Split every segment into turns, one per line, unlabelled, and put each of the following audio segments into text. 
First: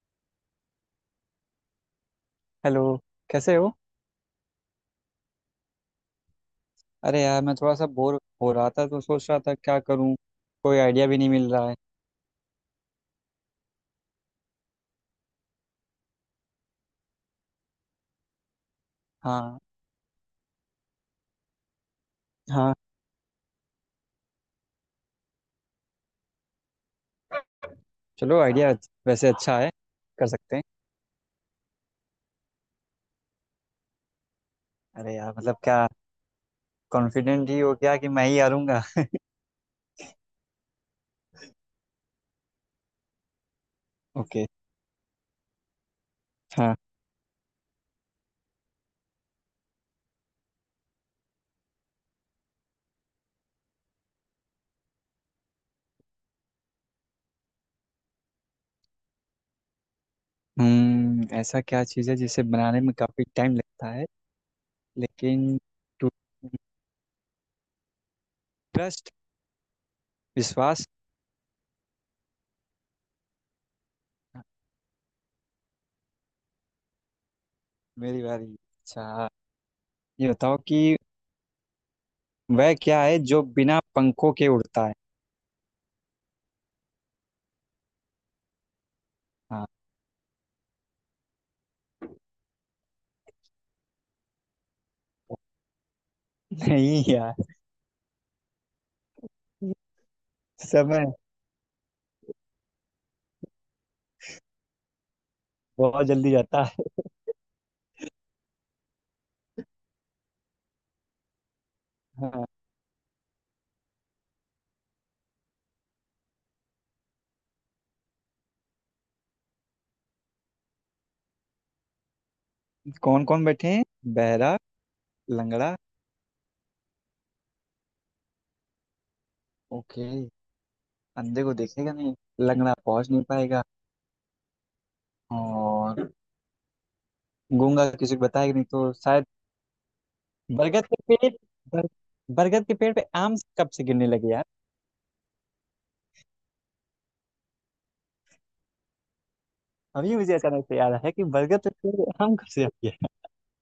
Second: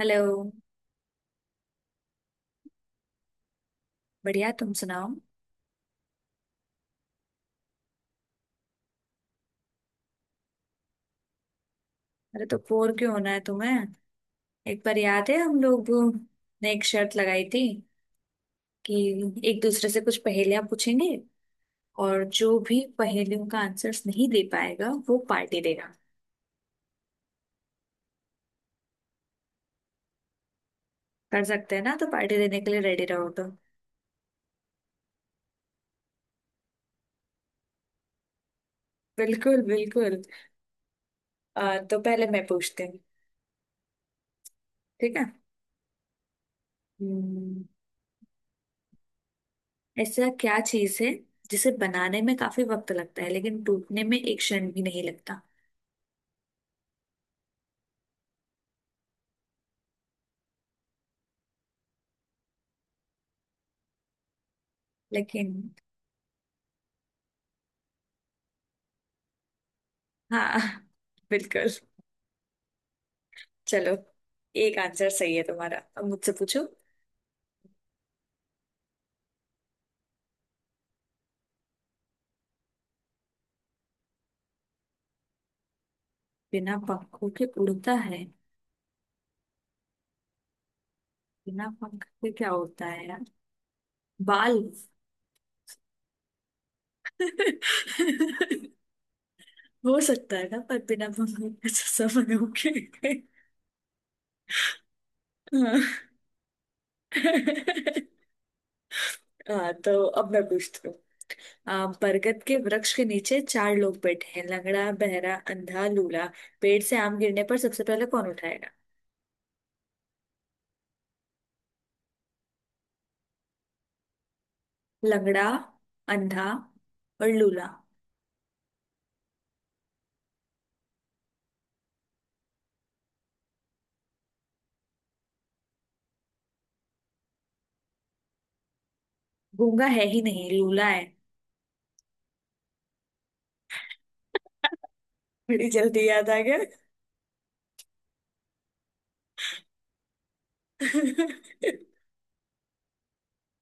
Hello.
Hello. कैसे हो?
बढ़िया, तुम सुनाओ।
अरे यार, मैं थोड़ा सा बोर हो रहा था तो सोच रहा था क्या करूं। कोई आइडिया भी नहीं मिल रहा है।
अरे, तो बोर क्यों होना है तुम्हें? एक बार याद है हम लोग ने एक शर्त लगाई थी कि
हाँ।
एक दूसरे से कुछ पहेलियां पूछेंगे और जो
हाँ,
भी पहेलियों का आंसर्स नहीं दे पाएगा वो पार्टी देगा।
चलो आइडिया वैसे अच्छा है, कर सकते हैं।
कर सकते हैं ना, तो पार्टी देने के लिए रेडी रहो तो।
अरे यार, मतलब क्या कॉन्फिडेंट ही हो गया कि मैं ही हारूंगा।
बिल्कुल बिल्कुल। तो पहले मैं पूछती हूँ।
ओके।
ठीक है।
हाँ।
हम्म, ऐसा क्या चीज है जिसे बनाने में काफी वक्त लगता है लेकिन टूटने में एक क्षण भी नहीं लगता?
हम्म, ऐसा क्या चीज़ है जिसे बनाने में काफ़ी टाइम लगता है
लेकिन
लेकिन। ट्रस्ट।
हाँ
विश्वास।
बिल्कुल। चलो, एक आंसर सही है तुम्हारा, अब मुझसे पूछो।
मेरी बारी, अच्छा। ये बताओ कि वह क्या है जो बिना पंखों के उड़ता है।
बिना पंखों के उड़ता है?
हाँ।
बिना पंख के क्या होता है यार, बाल?
नहीं यार।
हो सकता है ना, पर
समझ
बिना पंखों के तो समय हो गए। हाँ
बहुत जल्दी जाता है।
हाँ, तो अब मैं पूछती हूँ। बरगद
हाँ।
के वृक्ष के नीचे चार लोग बैठे हैं, लंगड़ा, बहरा, अंधा, लूला। पेड़ से आम गिरने पर सबसे पहले कौन उठाएगा?
कौन कौन बैठे हैं? बहरा।
लंगड़ा,
लंगड़ा।
अंधा और लूला।
ओके। अंधे को देखेगा नहीं। लंगड़ा पहुंच नहीं पाएगा। और गूंगा किसी को बताएगा नहीं, तो शायद।
गूंगा है ही नहीं, लूला
बरगद के
है।
पेड़, बर, बरगद के पेड़ पे आम कब से गिरने लगे यार।
बड़ी जल्दी याद आ गया
अभी मुझे अचानक से याद आया कि बरगद के पेड़ पे आम कब से आ गया।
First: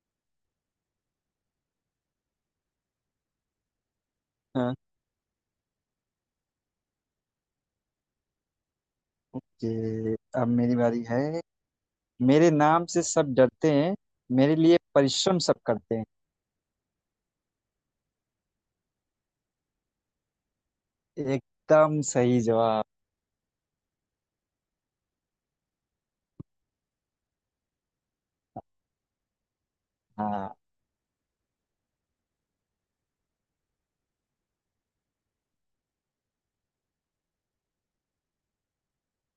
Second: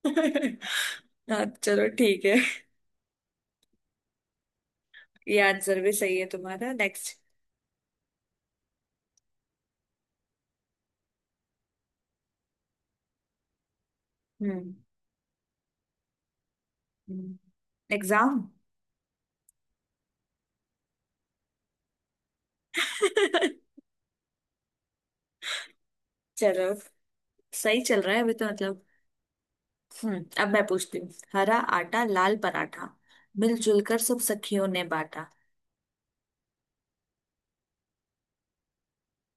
हाँ, चलो ठीक है।
हाँ।
ये आंसर भी सही है तुम्हारा। नेक्स्ट।
कि अब मेरी बारी है। मेरे नाम से सब डरते हैं, मेरे
हम्म।
लिए परिश्रम सब करते हैं।
एग्जाम।
एकदम सही जवाब।
चलो, सही चल रहा है अभी तो, मतलब। हम्म, अब
हाँ।
मैं पूछती हूँ। हरा आटा, लाल पराठा, मिलजुल कर सब सखियों ने बांटा।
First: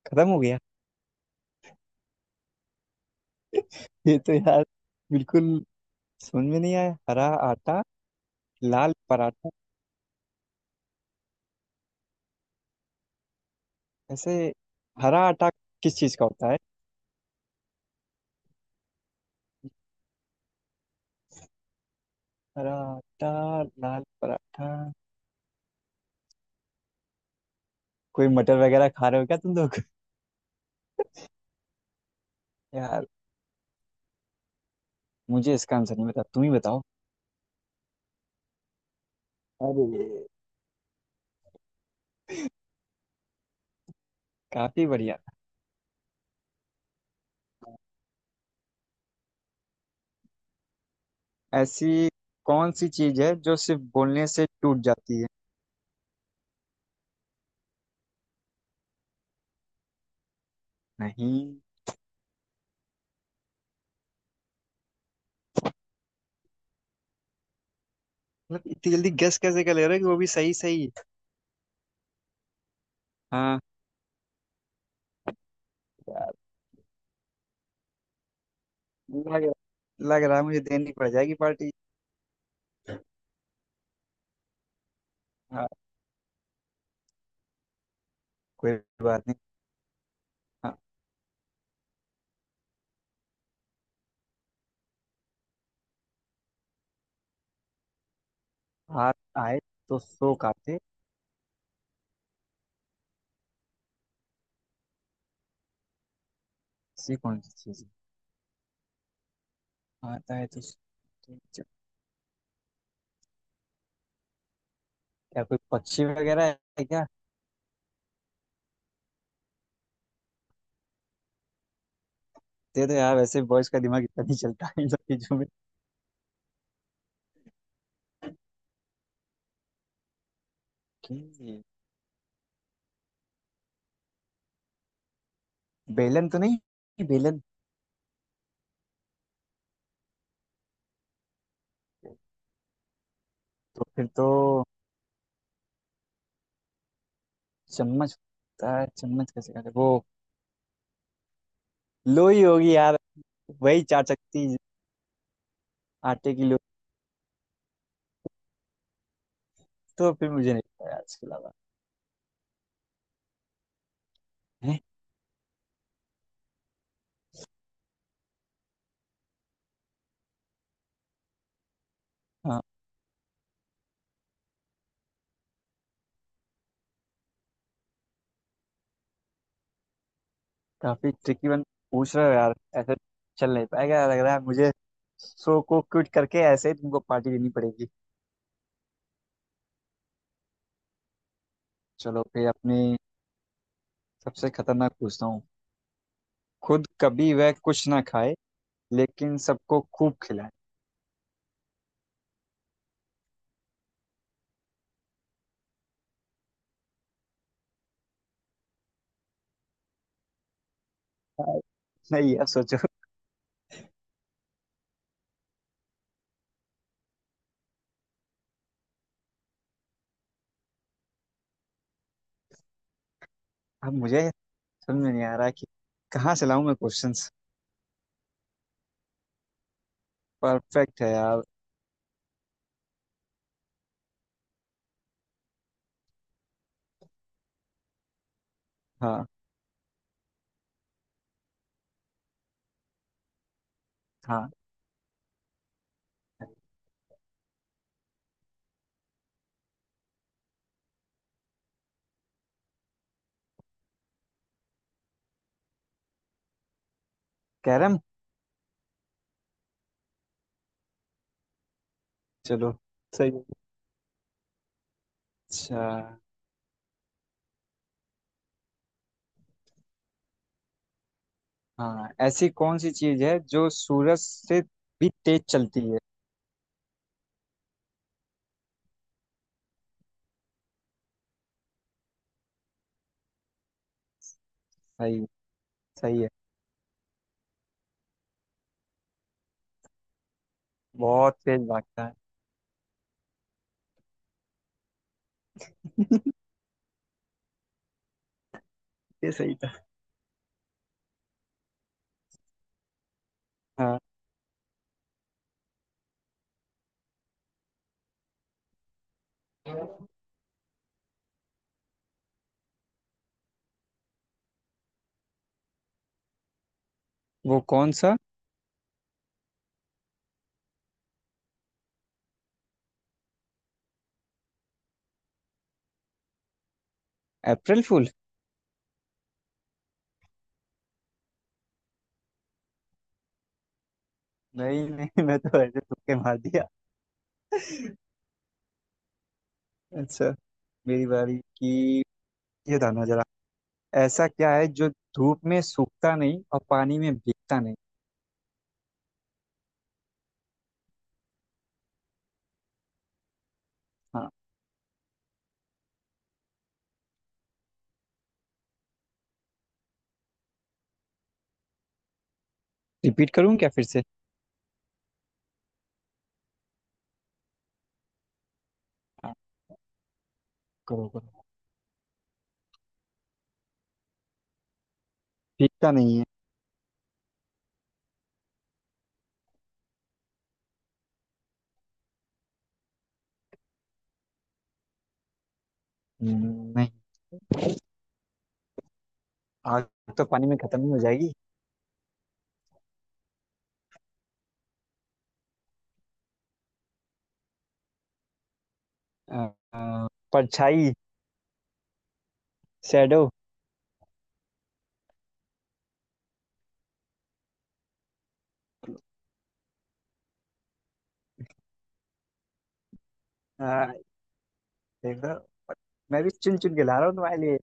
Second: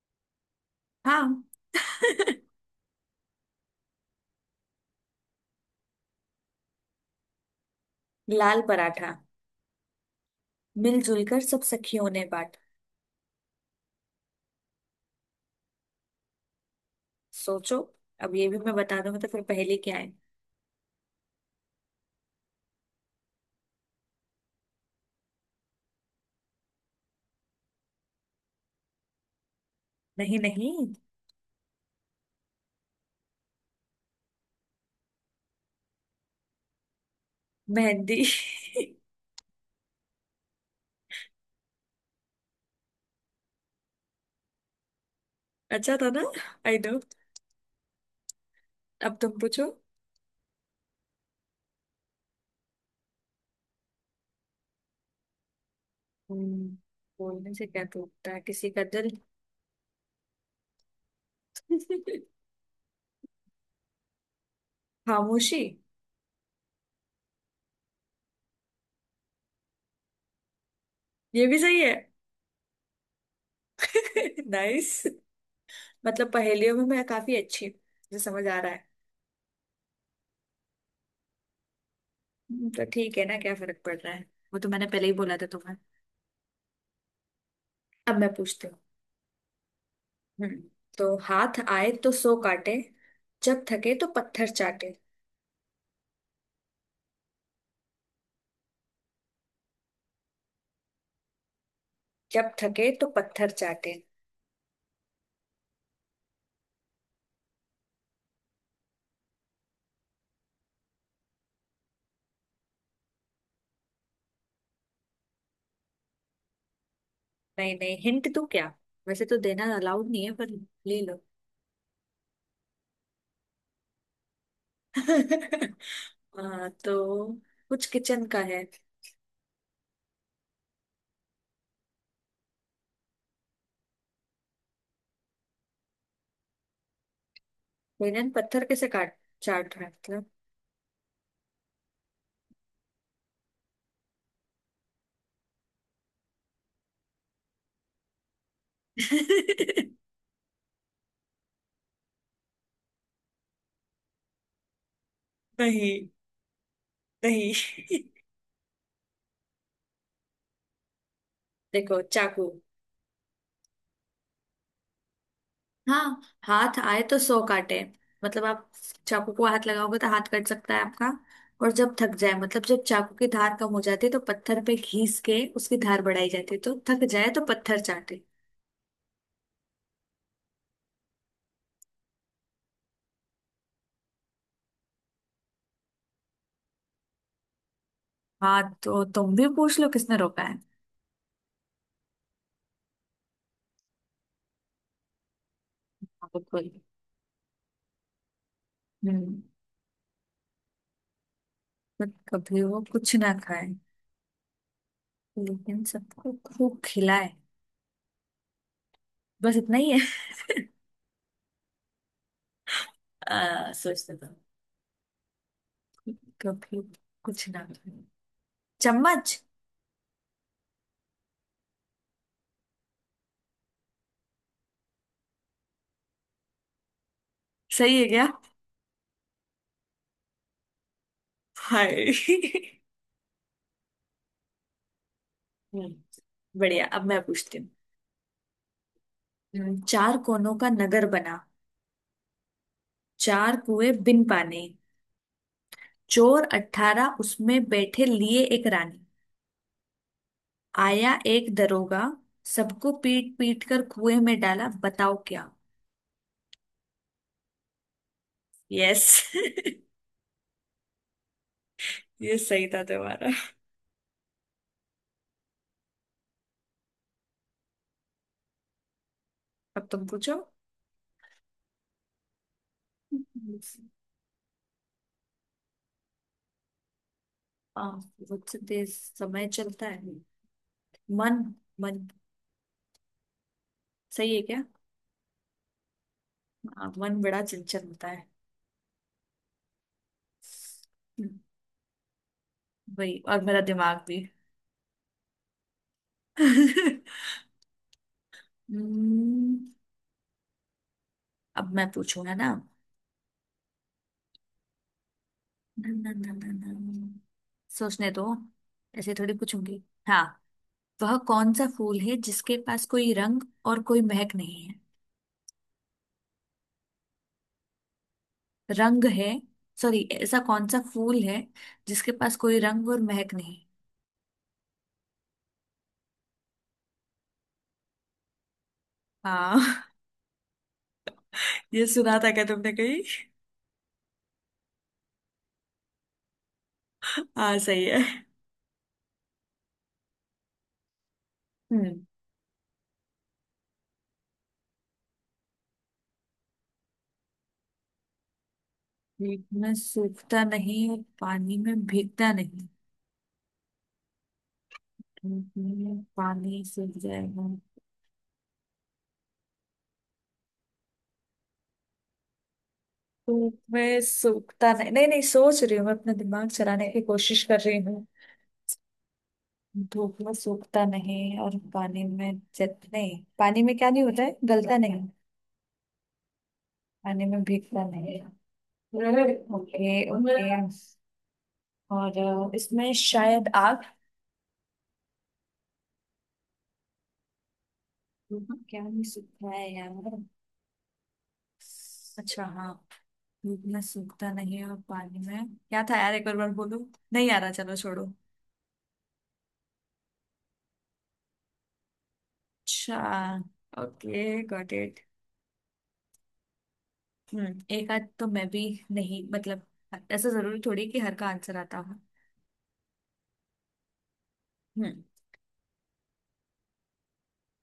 खत्म हो गया?
हाँ
ये तो यार बिल्कुल समझ में नहीं आया। हरा आटा,
लाल
लाल
पराठा,
पराठा।
मिलजुल कर सब सखियों ने बांटा।
ऐसे हरा आटा किस चीज का होता है?
सोचो, अब ये भी मैं बता दूंगा तो फिर पहेली क्या है?
हरा आटा, लाल पराठा। कोई मटर वगैरह खा रहे हो क्या तुम लोग?
नहीं नहीं।
यार, मुझे इसका आंसर नहीं पता, तुम ही बताओ।
मेहंदी
अरे, काफी बढ़िया।
अच्छा था ना। I know. अब तुम पूछो।
ऐसी कौन सी चीज है जो सिर्फ बोलने से टूट जाती है?
हम्म, बोलने से क्या टूटता है, किसी का दिल?
नहीं।
खामोशी।
मतलब इतनी जल्दी गेस कैसे कर ले रहे हो कि वो भी सही सही।
ये भी सही है।
हाँ।
नाइस। मतलब
यार,
पहेलियों में मैं काफी अच्छी हूँ, मुझे समझ आ रहा है।
लग रहा लग रहा है मुझे देनी पड़ जाएगी पार्टी।
तो ठीक है ना, क्या फर्क पड़ रहा है। वो तो मैंने पहले ही बोला था
हाँ,
तुम्हें। अब मैं पूछती
कोई
हूँ।
बात नहीं।
हम्म।
हाँ।
तो हाथ आए तो सो काटे, जब थके तो पत्थर चाटे।
हाथ आए तो सो काटे।
जब थके तो पत्थर चाटे।
ऐसी कौन सी चीज, आता है तो उसको- क्या कोई पक्षी वगैरह है क्या?
नहीं नहीं, हिंट दूं क्या? वैसे तो देना अलाउड नहीं है, पर ले लो।
दे दो यार, वैसे बॉयज का दिमाग इतना नहीं चलता है इन सब चीजों में।
हाँ, तो कुछ किचन का है।
कि बेलन तो नहीं, बेलन?
बेलन पत्थर कैसे काट, चाट रहा है मतलब।
तो फिर तो चम्मच होता है, चम्मच कैसे कहते हैं वो? लोई होगी यार, वही चार चक्की।
नहीं
आटे की लोई।
नहीं
तो फिर मुझे नहीं पता यार इसके अलावा।
देखो, चाकू।
हैं?
हाँ, हाथ आए तो सौ काटे। मतलब आप चाकू को हाथ लगाओगे तो हाथ कट सकता है आपका। और जब थक जाए,
हाँ।
मतलब जब चाकू की धार कम हो जाती है तो पत्थर पे घिस के उसकी धार बढ़ाई जाती है, तो थक जाए तो पत्थर चाटे।
काफी ट्रिकी वन पूछ रहे हो यार। ऐसे चल नहीं पाएगा, लग रहा है मुझे। शो को क्विट करके ऐसे ही तुमको पार्टी देनी पड़ेगी।
हाँ, तो तुम भी पूछ लो, किसने रोका है।
चलो फिर अपने सबसे खतरनाक पूछता हूँ।
हाँ, बिल्कुल।
खुद कभी वह कुछ ना खाए, लेकिन
हम्म।
सबको खूब खिलाए।
पर कभी वो कुछ ना खाए, लेकिन सबको खूब खिलाए? बस इतना ही है।
हाँ, नहीं यार सोचो।
सोचते तो। कभी कुछ ना खाया। चम्मच।
अब मुझे समझ में नहीं आ रहा कि कहाँ से लाऊं मैं क्वेश्चंस।
सही है क्या?
परफेक्ट है यार।
हाय। हम्म, बढ़िया, अब मैं पूछती हूँ।
हाँ।
चार कोनों का नगर बना, चार कुएं बिन
हाँ।
पानी, चोर अठारह उसमें बैठे, लिए एक रानी। आया एक दरोगा, सबको पीट पीट कर कुएं में डाला। बताओ क्या?
कैरम।
यस ये सही
चलो,
था
सही
तुम्हारा।
है। अच्छा।
अब तुम पूछो।
हाँ, ऐसी कौन सी चीज है जो सूरज से भी तेज चलती है?
आ, बहुत से देर समय चलता है। मन। मन सही है क्या?
सही। सही है।
हाँ, मन बड़ा चंचल होता है।
बहुत
हम्म,
तेज भागता है।
वही, और मेरा दिमाग भी। हम्म,
ये सही था।
अब मैं पूछूं है ना।
हाँ।
ना, ना, ना, ना, ना। सोचने दो, ऐसे थोड़ी पूछूंगी। हाँ, वह कौन सा फूल है जिसके पास कोई रंग और कोई महक नहीं है?
वो कौन सा।
रंग है, सॉरी, ऐसा कौन सा फूल है जिसके पास कोई रंग और महक नहीं?
अप्रैल फूल।
हाँ ये सुना था क्या तुमने कहीं?
नहीं नहीं, मैं तो ऐसे तुक्के मार दिया।
हाँ, सही है।
अच्छा, मेरी बारी की।
हम्म।
ये था ना जरा। ऐसा क्या है जो धूप में सूखता नहीं और पानी में भीगता नहीं?
धूप में सूखता नहीं और पानी में भीगता नहीं।
हाँ।
पानी सूख जाएगा
रिपीट
तो
करूँ क्या फिर
मैं
से?
सूखता नहीं नहीं नहीं सोच रही हूँ, मैं अपना दिमाग चलाने की कोशिश कर रही हूँ।
हाँ,
धूप में सूखता
करो
नहीं
करो,
और पानी में जत नहीं, पानी में क्या नहीं होता है, गलता नहीं?
भीगता नहीं है।
पानी में भीगता नहीं। Okay okay. और इसमें शायद आग?
नहीं।
क्या नहीं सूखता है
आग
यार।
तो पानी में खत्म ही हो जाएगी।
अच्छा हाँ। धूप में सूखता नहीं और पानी में क्या था यार, एक बार बार बोलो। नहीं आ रहा, चलो छोड़ो।
अ, अ, परछाई।
अच्छा,
shadow.
Okay, got it. Hmm, एक आध तो मैं भी, नहीं मतलब, ऐसा जरूरी थोड़ी कि हर का आंसर आता हो। हम्म।
देखो, मैं भी चुन चुन के ला रहा हूँ तुम्हारे लिए।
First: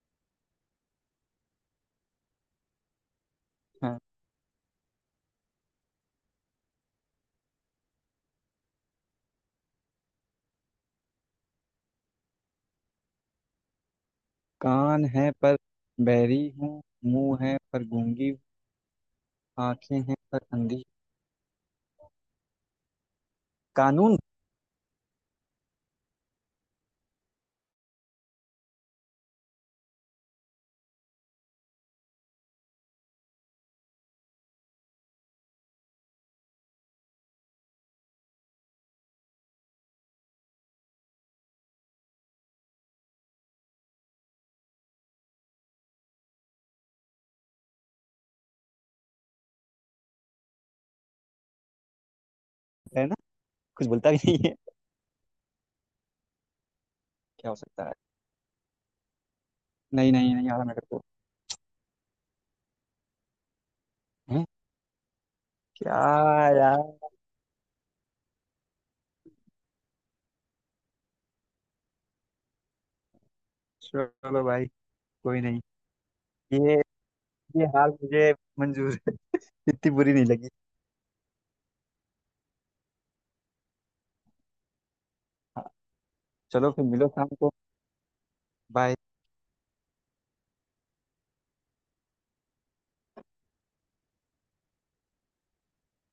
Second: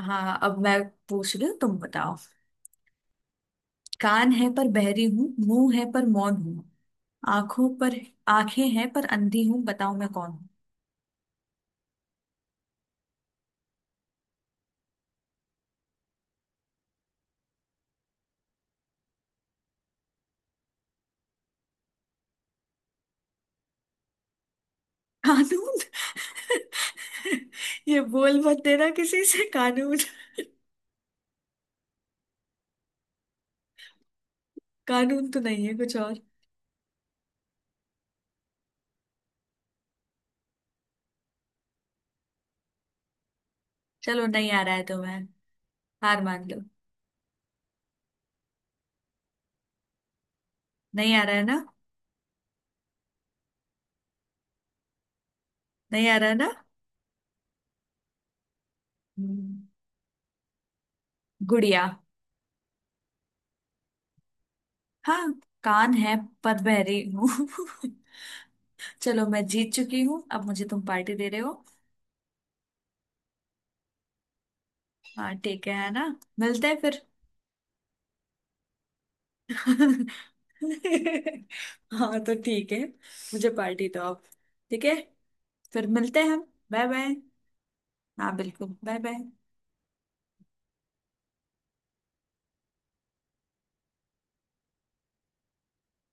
हाँ, अब मैं पूछ रही हूँ, तुम बताओ।
हाँ,
कान है पर बहरी हूँ, मुंह है पर मौन हूँ, आंखों पर, आंखें हैं पर अंधी हूँ, बताओ मैं कौन हूँ?
कान है पर बहरी हूँ, मुंह है पर गूंगी हूँ, आंखें हैं पर अंधी। कानून?
कानून ये बोल मत देना किसी से, कानून। कानून तो नहीं है, कुछ और। चलो, नहीं आ रहा है तुम्हें, हार मान लो। नहीं आ रहा है ना?
है ना, कुछ बोलता भी नहीं है।
नहीं आ रहा है ना?
क्या हो सकता है?
हम्म,
नहीं नहीं, नहीं आ रहा मेरे को।
गुड़िया।
हैं?
हाँ, कान
क्या
है पर
यार।
बहरी हूँ। चलो, मैं जीत चुकी हूँ, अब मुझे तुम पार्टी दे रहे हो।
चलो भाई,
हाँ
कोई नहीं।
ठीक है ना। मिलते
ये
हैं फिर।
ये हाल मुझे मंजूर है। इतनी बुरी नहीं लगी।
हाँ, तो ठीक है। मुझे पार्टी दो अब। ठीक है,
हाँ,
फिर मिलते हैं हम।
चलो फिर
बाय
मिलो
बाय।
शाम को।
हाँ, बिल्कुल, बाय
बाय।
बाय।